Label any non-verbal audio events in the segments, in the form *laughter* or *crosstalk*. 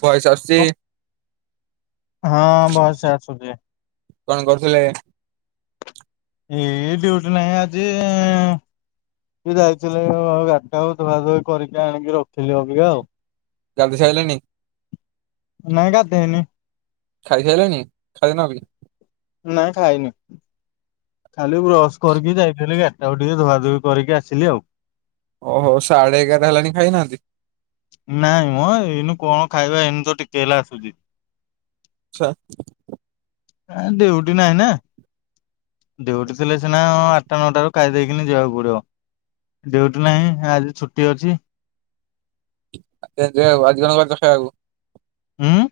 ଭାଇ ଆସୁଛି। କ ହଁ ଭଏସ ଆସୁଛି। କଣ କରୁଥିଲେ? ଏ ଡ୍ୟୁଟି ନାଇ ଆଜି। ଯାଇଥିଲେ ଆଉ ଗାଟା ଧୁଆ ଧୁଇ କରିକି ଆଣିକି ରଖିଲି ଅବିକା ଆଉ। ଗାଧେଇ ସାଇଲଣି? ନାଇଁ ଗାଧେଇନି। ଖାଇ ସାଇଲେଣି ଖାଇନ ବି? ନାଁ ଖାଇନି ଖାଲି ବ୍ରସ୍ କରକି ଯାଇଥିଲି। ଆଉ ଟିକେ ଧୁଆ ଧୁଇ କରିକି ଆସିଲି ଆଉ। ଓହୋ ସାଢେ ଏଗାରଟା ହେଲାଣି ଖାଇନାହାନ୍ତି। ନାଇଁ ମ ଏଇନୁ କଣ ଖାଇବା ଏନୁ ତ ଟିକେ ହେଲା ଆସୁଛି। ଛ ଡିଉଟି ନାହିଁ ନା। ଡିଉଟି ଥିଲେ ସିନା ଆଠଟା ନଅଟାରୁ ଖାଇ ଦେଇକିନି ଯିବାକୁ ପଡିବ। ଡିଉଠ ନାହିଁ ଆଜି ଛୁଟି ଅଛି। *unintelligible* ହଁ?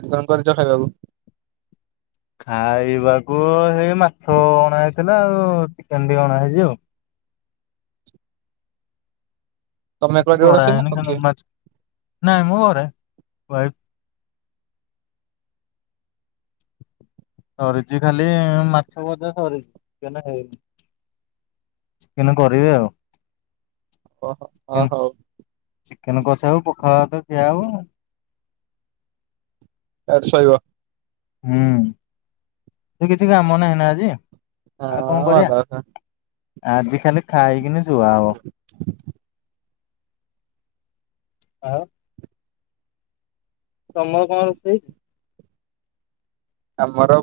ଆଜି କଣ କରିଛ ଖାଇବାକୁ? ଖାଇବାକୁ ହେଇ ମାଛ ଅଣା ହେଇଥିଲା ଆଉ ଚିକେନ ଟିକେ ଅଣା ହେଇଛି ଆଉ। ତମେ କିଛି କରିବ ରୋଷେଇ ନା କରାହେଇନି ଆଉ ଖା କିଏ ମାଛ ନାଇଁ ମୁଁ ଘରେ ଭାଇ ସରିଛି ଖାଲି ମାଛ ବଜା ସରିଛି ଚିକେନ୍ ହେଇନି। ଚିକେନ୍ କରିବେ ଆଉ। ଓହୋ ଓ ଚିକେନ ହଉ। ଚିକେନ କଷା ଆଉ ପୋଖାଳ ଭାତ କ୍ଷିଆ ହବ ଆଉ। ଏରେ ଶୋଇବ। ହୁଁ ସେ କିଛି କାମ ନାହିଁ ନା ଆଜି। ହଁ ଆଉ କଣ ଭଲ କରିବା କଥା। ଆଜି ଖାଲି ଖାଇ କିନା ସୁଆ ହେବ। ଆଉ ତମର କଣ ରୋଷେଇ? ଆମର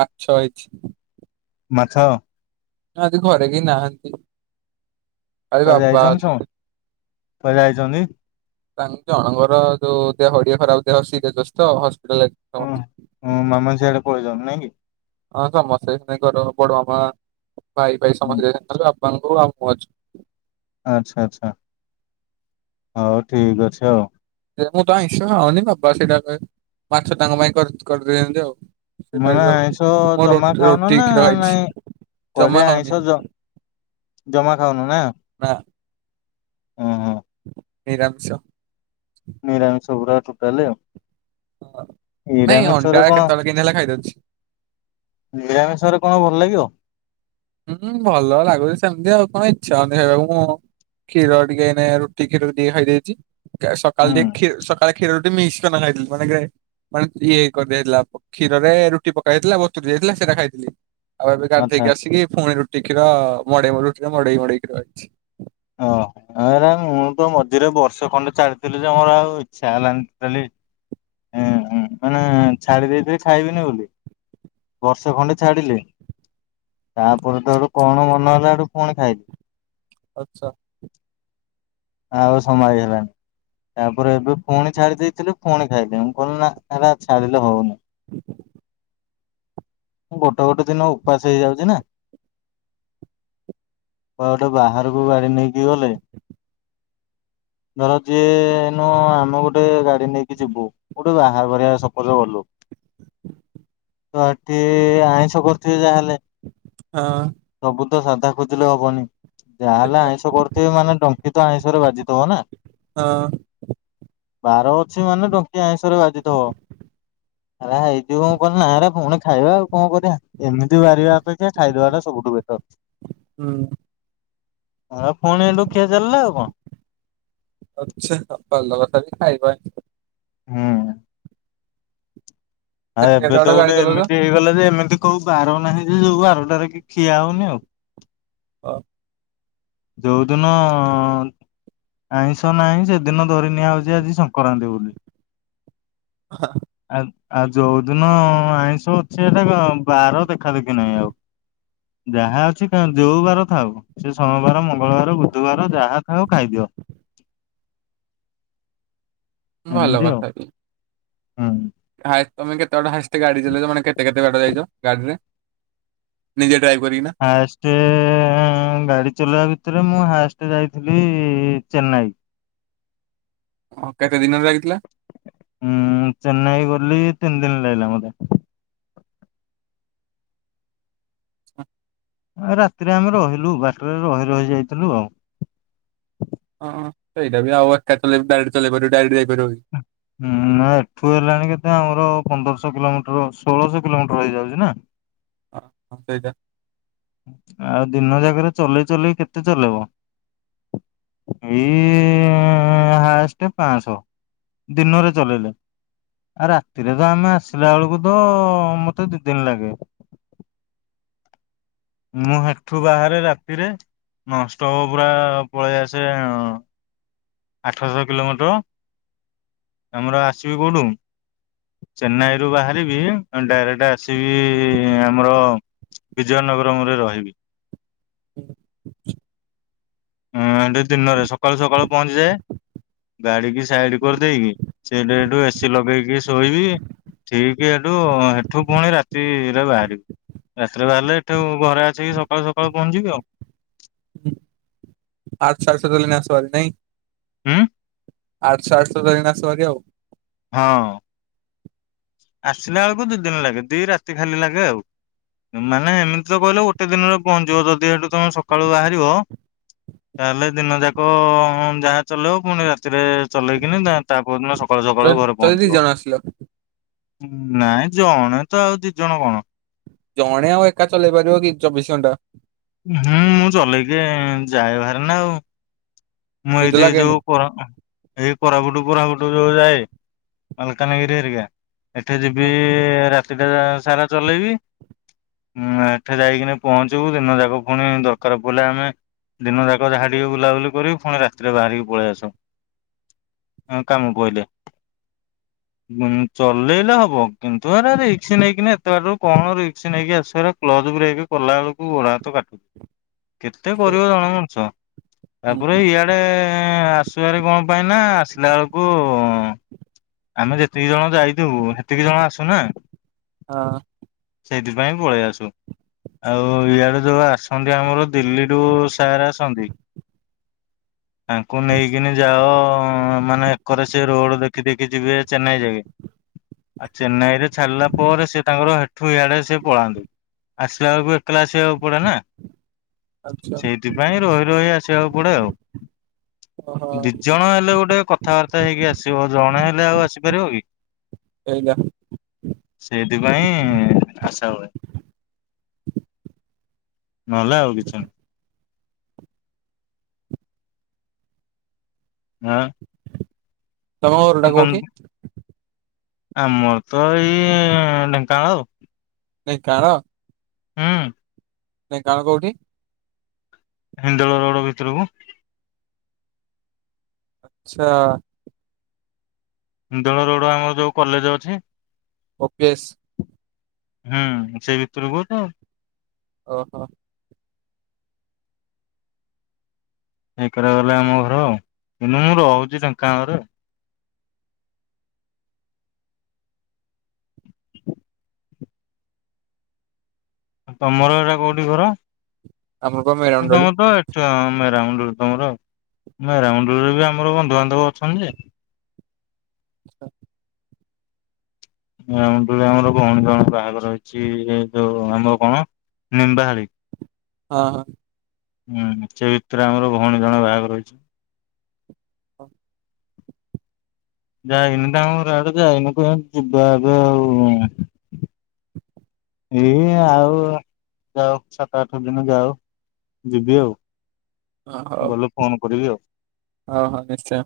ମାଛ ହେଇଛି। ମାଛ। ଜି ଘରେ କେହି ନାହାନ୍ତି। ଖାଲି କୁଆରେ ବାବା ଯାଇଛନ୍ତି ସବୁ। ଅଛନ୍ତି କୁଆରେ ଯାଇଛନ୍ତି। ତା ଜଣଙ୍କର ଯୋଉ ଦେହ ହଡିଏ ଖରାପ ଦେହ ସ ହସ୍ପିଟାଲରେ ଓଁଁ ମାମା ସିଆଡେ ପଳେଇଛନ୍ତି ନାଇଁ କି। ହଁ ସମସ୍ତେ ଘର ବଡ ମାମ ଭାଇ ଭାଇ ସମସ୍ତେ ଯାଇଲେ ବାପାଙ୍କୁ ଆଉ ମୁ ଅଛୁ। ଆଚ୍ଛା ଆଚ୍ଛା ହଉ ଠିକ ଅଛି ହଉ। ମୁଁ ତ ଆଇଁଷ ଖାଉନି ବାବା ସେଇଟା ମାଛ ତାଙ୍କ ପାଇଁ କରିଦେଇଥାଛନ୍ତି ଆଉ। ସେ ମାନେ ଖାଇବେ ଆଉ ଆଇଁଷ ମୁଁ ରୋ ଜମା ଖାଉନ ରୁଟି ନା କ୍ଷୀର ଖାଇଛି ନାଇଁ ଜମା କହିଲେ ଖାଉନି ଆଇଁଷ ଜମା ଖାଉନୁ ନା। ନା। ଓ ହଁ। ନିରାମିଷ। ନିରାମିଷଗୁରା ଟୁଟାଲେ ଆଉ। ହ ନାଇଁ ନିରାମିଷରେ ଅଣ୍ଡା କଣ କେତେବେଳେ କିନ୍ଧ ହେଲେ ଖାଇଦଉଛି। ନିରାମିଷରେ କଣ ଭଲ ଲାଗିବ। ହୁଁ ଭଲ ଲାଗୁଛି ସେମିତି ଆଉ କଣ ଇଚ୍ଛା ହଉନି ଖାଇବାକୁ। ମୁଁ କ୍ଷୀର ଟିକେ ରୁଟି କ୍ଷୀର ଟିକେ ଖଇଦେଇଛି ସକାଳ ହୁଁ ଟିକେ କା ଖଷୀରରୁୁ ମି୍ସଟ ନ ଖାଇଥିଲୁ ମାନକେ ମାନେ ଇଏଇ କରିଦେଇଥିଲା କ୍ଷୀରରେ ରୁଟି ପକେଇ ହୋଇଥିଲା ବସ୍ତୁ ଯାଇଥିଲା ସେଇଟା ଖାଇଥିଲି। ଆଉ ଏବେ ଆଚ୍ଛା ଗାଧେଇକି ଆସିକି ପୁଣି ରୁଟି କ୍ଷୀର ମେଇ ମ ରୁଟିର ମଡେଇ ମଡେଇ କ୍ଷୀର ହେଇଛି। ଓହୋ ଆ ମୁଁ ତ ମଝିରେ ବର୍ଷ ଖଣ୍ଡେ ଚାଲିଥିଲି ଯେ ମୋର ଆଉ ଇଚ୍ଛା ହେଲାନି ଟୋଟାଲି। ହଁଁ ମାନେ ଛାଡି ଦେଇେଇି ଖାଇବିନି ବୋଲି। ବର୍ଷ ଖଣ୍ଡେ ଛାଡିଲେ ତାପରେ ତ ପରେ ତ କଣ ମନ ହେଲା ଆଠୁ କଣ ଖାଇଲି। ଆଚ୍ଛା। ଆ ଆଉ ସମ୍ଭାଳି ହେଲାଣି। ତାପରେ ଏବେ ପୁଣି ଛାଡି ଦେଇେଇଥିଲୁ ପୁଣି ଖାଇଲେ ମୁଁ କହିଲି ନା ହେଲା ଛାଡିଲେ ହଉନି। *inaudible* ମୁଁ ଗୋଟେ ଗୋଟେ ଦିନ ଉପାସ ହେଇଯାଉଛି ନା। କଟେ ବାହାରକୁ ଗାଡି ନେଇକି ଗଲେ ଧର ଯିଏନୁ ଆମେ ଗୋଟେ ଗାଡି ନେଇକି ଯିବୁ ଗୋଠେ ବାହାର କରିବା ସପୋଜ ଗଲୁ ତ ଏଠି ଆଇଁଷ କରୁଥିବେ ଯାହାହେଲେ। ହଁ। ସବୁ ତ ସାଧା ଖୋଜିଲେ ହବନି ଯାହାହଲେ ଆଇଁଷ କର ସେ ମାନେ ଡଙ୍କି ତ ଆଇିଷରେ ବାଜିଥବ ନା। ହଁ। ବାର ଅଛି ମାନେ ଟଙ୍କି ଆଇିଁଷରେ ବାଜିଥବ। ହେ ହେଇ ଯିବଉ କଣ ନା ପୁଣି ଖାଇବା ଆଉ କଣ କରିବା ଏମିତି ବାହାରିବା ଅପେକ୍ଷା ଖାଇଦବା ଟା ସବୁଠୁ ବେଟର। ହୁଁ। ଆଉ ପୁଣି ଲୁଖିଆ ଚାଲିଲା ଆଉ କଣ। ଆଚ୍ଛା ଭଲ କଥା ବି ଖାଇବନ। ହୁଁ। ଆଉ କେତେ ଏବେ କେତେ ତ ବାଟ ଗାଡି ଗୋଟେ ଚଲଉଛ? ଏମିତି ହେଇଗଲା ଯେ ଏମିତି କୋଉ ବାର ନାହିଁ ଯେ ଯୋଉ ବାରଟାରେ କି ଖିଆ ହଉନି ଆଉ। ହଁ। ଯୋଉଦିନ ଆଇଁଷ ନାହିଁ ସେଦିନ ଧରି ନିଆହଉଛି ଆଜି ସଂକ୍ରାନ୍ତି ବୋଲି। ଆ ଆଉ ଯୋଉଦିନ ଆଇଁଷ ଅଛି ଏଟା ବାର ଦେଖା ଦେଖି ନାହିଁ ଆଉ। ଯାହା ଅଛି ଖାଆନ୍ତୁ ଯୋଉବାର ଥାଉ ସେ ସମ ଗୁବାର ମଙ୍ଗଳବାର ବୁଧବାର ଯାହା ଥାଉ ଖାଇଦିଅ। ଭଲ ଏମିତି ଆଉ ହୁଁ। ହାଇ ତମେ କେତେଟ ହାଇଷ୍ଟ ଗାଡି ଚଲେଇଛ ମାନେ କେତେ କେତେ ବାଟା ଯାଇଛ ଗାଡିରେ? ନିଜେ ଡ୍ରାଇଭ କରିକି ନା? ହାଷ୍ଟ-ଏ-ଏ ଗାଡ଼ି ଚଲାଇବା ଭିତରେ ମୁଁ ହାଷ୍ଟ ଯାଇଥିଲି ଚେନ୍ନାଇ। ଓ କେତେ ଦିନ ଲାଗିଥିଲା? ଉଁ ଚେନ୍ନାଇ ଗଲି ତିନି ଦିନ ଲାଗିଲା ମତେ। ହ ରାତିରେ ଆମେ ରହିଲୁ, ବାଟରେ ରହି ରହି ଯାଇଥିଲୁ ଆଉ। ହଁ ସେଇଟା ବି ଆଉ ଏକା ଚଲେଇକି ଡାଇରେଟ ଯାଇପାରିବ କି? ହଁ *unintelligible* ଉଁ ନା ଏଠୁ ହେଲାଣି କେତେ ଆମର ପନ୍ଦରଶହ କିଲୋମିଟର ଷୋହଳଶହ କିଲୋମିଟର ହେଇଯାଉଛି ନା। ହଁ ହ ସେଇଟା। ଆଉ ଦିନ ଜାଗାରେ ଚଲେଇ ଚଲେଇ କେତେ ଚଲେଇବ। ଏଇ ହାଷ୍ଟ ପାଂସ। ଦିନରେ ଚଲେଇଲେ। ଆ ରାତିରେ ତ ଆମେ ଆସିଲା ବେଳକୁ ତ ମତେ ଦି ଦିନ ଲାଗେ। ମୁଁ ହେଠୁ ବାହାରେ ରାତିରେ ନନଷ୍ଟପ ପୁରା ପଳେଇ ଆସେ ଆଠଶହ କିଲୋମିଟର। ଆମର ଆସିବି କୋଉଠୁ ଚେନ୍ନାଇରୁୁ ବାହାରିବି ଡାଇରେକ୍ଟ ସେ ଆସିବି ଆମର ବିଜୟନଗରମରେ ରହିବି। *inaudible* ହଁ ଏଠି ଦିନରେ ସକାଳୁ ସକାଳୁ ପହଞ୍ଚିଯାଏ ଗାଡି କି ସାଇଡ କରିଦେଇକି ସେଠି ଏଠୁ ଏସିି ଲଗେଇକି ଶୋଇବି। ଠିକ ଏଠୁ ହେଠୁ ପୁଣି ରାତିରେ ବାହାରିବୁ। ରାତିରେ ବାହାରିଲେ ଏଠୁ ଘରେ ଆସିକି ସକାଳୁ ସକାଳୁ ପହଞ୍ଚିବି ଆଉ। *unintelligible* ହୁଁ ଆଠଶହ ଆଠଶହ ଧରିି କିନା ଆସ *unintelligible* ହଁ ଆସିଲା ବେଳକୁ ଦି ଦିନ ଲାଗେ ଦି ରାତି ଖାଲି ଲାଗେ ଆଉ। ମାନେ ଏମିତି ତ କହିଲ ଗୋଟେ ଦିନରେ ପହଞ୍ଚିବ ଯଦି ସେଠୁ ତମେ ସକାଳୁ ବାହାରିବ ତାହେଲେ ଦିନ ଯାକ-ଅ ଯାହା ଚଲେଇବ ପୁଣି ରାତିରେ ଚଲେଇକିନା ତା ପରଦିନ ସକାଳୁ ସକାଳ ଯଦି ଘରେ ଯଦି ଦି ପହଞ୍ଚିବ। ଜଣ ଆସିଲ ନାଇଁ ଜଣେ ତ ଆଉ ଦି ଜଣ କଣ? ଜଣେ ଆଉ ଏକା ଚଲେଇ ପାରିବ କି ଚବିଶ ଘଣ୍ଟା। ହୁଁ ମୁଁ ଚଲେଇକି ଯାଏ ବାହାର ନା ଆଉ। ମୁଁ ଏଇ ନିଦ ଦେଇ ଯଉ ଲାଗେନି କ ଏଇ କୋରାପୁଟୁ କୋରାପୁଟୁ ଯୋଉ ଯାଏ ମାଲକାନଗିରି ହେରିକା ଏଠି ଯିବି ହଁ ରାତିଟା ସାରା ଚଲେଇବି। ଉଁ ଏଠି ଯାଇକିନା ପହଞ୍ଚିବୁ ଦିନ ଯାକ ପୁଣି ଦରକାର ପଡ଼ିଲେ ଆମେ ଦିନ ଯାକ ଯାହା ଟିକିଏ ବୁଲାବୁଲି କରିବୁ ପୁଣି ରାତିରେ ବାହାରିକି ପଳେଇ ଆସ। କାମ ପଇଲେ। ଉଁ ଚଲେଇଲେ ହବ କିନ୍ତୁ ଆରେ ରିକ୍ସ ନେଇକି ନା ଏତେ ବାଟରୁ କଣ ରିକ୍ସ ନେଇକି ଆସିବ କ୍ଲଯ ବ୍ରେକ କଲା ବେଳକୁ ଗୋଡ ହାତ କାଟୁଛି କେତେ ସେ- କରିବ ଜଣେ ମଣିଷ। ହୁଁ, ଇଆଡେ ଆସିବାରେ କଣ ପାଇଁ ନା ଆସିଲା ବେଳକୁ ଆମେ ଯେତିକି ଜଣ ଯାଇଥିବୁ ସେତିକି ଜଣ ଆସୁ ନା। ହଁ। ସେଇଥିପାଇଁ ପଳେଇ ଆସୁ। ଆଉ ଇଆଡେ ଯୋଉ ଆସନ୍ତି ଆମର ଦିଲ୍ଲୀ ରୁ ସାର୍ ଆସନ୍ତି। ତାଙ୍କୁ ନେଇକିନି ଯାଅ ମାନେ ଏକରେ ସେ ରୋଡ ଦେଖି ଦେ ଯିବେ ଚେନ୍ନାଇ ଯାଇକି ଆଉ ଚେନ୍ନାଇ ରେ ଛାଡ଼ିଲା ପରେ ସେ ତାଙ୍କର ହେଠୁ ଇଆଡେ ସେ ପଳାନ୍ତୁ। ଆସିଲା ବେଳକୁ ଏକଲା ଆସିବାକୁ ପଡେନା ଆଚ୍ଛା ସେଇଥିପାଇଁ ରହି ରହି ଆସିବାକୁ ପଡେ ଆଉ ଓହୋ ଦି ଜଣ ହେଲେ ଗୋଟେ କଥାବାର୍ତ୍ତା ହେଇକି ଆସିବ ଜଣେ ହେଲେ ଲେ ଆଉ ଆସିପାରିବ କି? ଏଇଟା ସେଇଥିପାଇଁ ଆସା ହୁଏ। ନହେଲେ ଆଉ କିଛି ନାହିଁ। ହଁ ତମ ଘରଟା କୋଉଠି? ଆମର ତ ଏଇ ଢେଙ୍କାନାଳ ଆଉ ଢେଙ୍କାନାଳ ହଁ ଢେଙ୍କାନାଳ କୋଉଠି? ହିନ୍ଦୋଳ ରୋଡ ଭିତରକୁ ଆଚ୍ଛା ଇନ୍ଦୋଳ ରୋଡ ଆମର ଯୋଉ କଲେଜ ଅଛି। କପିଳେଶ୍ ହୁଁ ସେଇ ଭିତର କୁ ତ ଓହୋ ଢେଙ୍କାନାଳରେ ଆମ ଘର ଆଉ କିନ୍ତୁ ମୁଁ ରହୁଛି ଢେଙ୍କାନାଳରେ *inaudible* ଆଉ ତମର ଏଇଟା କୋଉଠି ଘର? ଆମେ ପା ମେ ତମ ତ ଏ ଚ ମେରାମୁଣ୍ଡୁଳି ତମର ମେରାମୁଣ୍ଡୁଳିରେ ବି ଆମର ବନ୍ଧୁବାନ୍ଧବ ଅଛନ୍ତି ଯେ ଆଚ୍ଛା। ମେରାମୁଣ୍ଡୁଳି ଆମର ଭଉଣୀ ଜଣେ ବାହାଘର ଅଛି ଏ ଯୋଉ ଆମର କଣ ନିମ୍ବାହାଳି ହଁ ହଁ। ହୁଁ ସେ ଭିତରେ ଆମର ଭଉଣୀ ଜଣେ ବାହାଘର ହେଇଛି। ହଁ। ଯାଇନି ମୁଁ ତାଙ୍କ ଘର ଆଡେ ଯାଇନି କ ଯିବା ଏବେ ଆଉ ଏଇ ଆଉ ଯାଉ ସାତ ଆଠ ଦିନ ଯାଉ ଯିବି ଆଉ ଗଲେ ଫୋନ କରିବି ଆଉ ହଁ ହଁ ନିଶ୍ଚୟ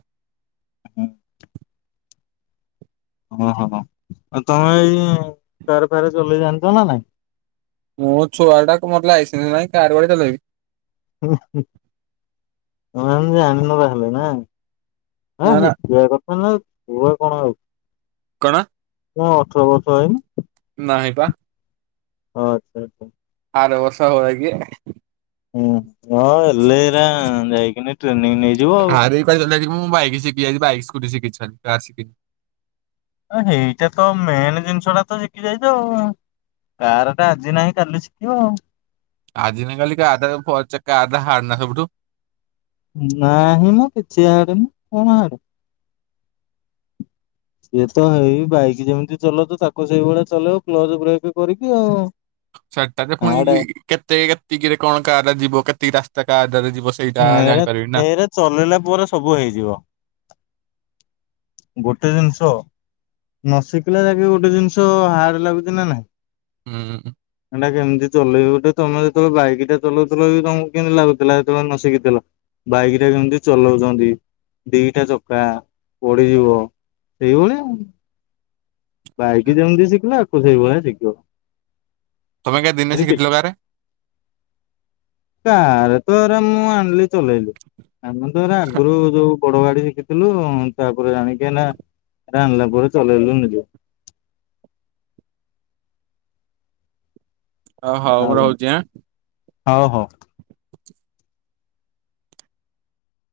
ଓହୋ ଆଉ ତମେ ଏଇ ଫାର ଫାରେ ଚଲେଇ ଯାଣିଛ ନା ନାଇଁ? ମୋ ଛୁଆଟାକୁ ମୋର ଲାଇସେନ୍ସହିଁ କାର୍ *unintelligible* ଇବି ହୁଁ ହୁଁ ତମେ ଆମେ ଜାଣିନ ତାହେଲେ ନା ହଁ ନା ନା ହେଇଖିବା କଥା ନା ପୁ କଣ ହଉଛି। କଣ? ତୁମ ଅଠର ବର୍ଷ ହେଇନି ନାହିଁ ପା। ଓ ଆଚ୍ଛା ଆଚ୍ଛା। ଆର ବର୍ଷ ହବ ଯାଇକି ହଁ ହଁ ହେଲେ ଏରା ଯାଇକିନା ଟ୍ରେନିଂ ନେ ଆଁ *unintelligible* ମୁଁ ବାଇକ ଶିଖିଯାଇଛି ବାଇକ ସ୍କୁଟି ଶିଖିଛନ୍ତି କାର୍ ଶିଖିନି ହଁ ଏଇଟା ତ ମେନ୍ ଜିନିଷଟା ତ ଜିନିଷଟା ତ ଶିଖି ଯାଇଛ ଆଉ କାର ଟା ଆଜି ନାହିଁ କାଲି ଶିଖିବ ଆଜିିନ କାଲିିକା ଆଧାଚ ଆଧା ହାଡ ନା ସବୁଠୁ ନାହିଁ ମ କିଛି ହାର୍ଡ଼ ନୁ କଣ ହାଡେ? ଇଏ ତ ହେଇ ବାଇକ ଯେମିତି ଚଲଉଛ ତାକୁ ସେଇ ଭଳିଆ ଚଳେଇବ କ୍ଲଜ ବ୍ରେକ୍ କରିକି ଆଉ। ସେଟାରେ ହାଡେ ପୁଣି କେତେ କେତିକିରେ କଣ କାର ଯିବ କେତିକି ରାସ୍ତା କାରଟାରେ ଯିବ। ସେଇଟା ହୁଁ ଏରେ ଜାଣିପାରିବି ନା ଏରା ଚଲେଇଲା ପରେ ସବୁ ହେଇଯିବ। ଗୋଟେ ଜିନିଷ ନଶିକିଲା ଯାକେ ଗୋଟେ ଜିନିଷ ହାର୍ଡ ଲାଗୁଛି ନା ନାଇଁ। ହୁଁ। ଏଟା କେମିତି ଚଲେଇବ ଗୋଟେ ତମେ ଯେତେବେଳେ ବାଇକଟା ଚଲାଉଥିଲ ବି ତମକୁ କେମିତି ଲାଗୁଥିଲା? ତେବେ ନ ଶିଖିଥିଲ ବାଇକଟା କେମତି ଚଲଉଛନ୍ତି? ଦିଟା ଚକା ପଡିଯିବ ସେଇ ଭଳିଆ ଆଉ। ବାଇକି ଯେମିତି ଶିଖିଲ ୟାକୁ ସେଇ ଭଳିଆ ଶିଖିବ। ତମେଁ କା ଦିନେ ଏରେ କିଛି ଶିଖିଥିଲ କାରେ? କାରେ ତ ଏରା ମୁଁ ଆଣିଲି ଚଲେଇଲି। ଆମେ ତ ଆଗରୁ ଯୋଉ ବଡ ଗାଡି ଶିଖିଥିଲୁ ତା ଆଗରୁ ଜାଣିକିନା ଏରା ଅନିଲା ପରେ ଚଲେଇଲୁ ନିଜେ। ଓ ହଉ ଆଉ ମୁଁ କଣ ରହୁଛି ଆଁ। ହଉ ହଉ।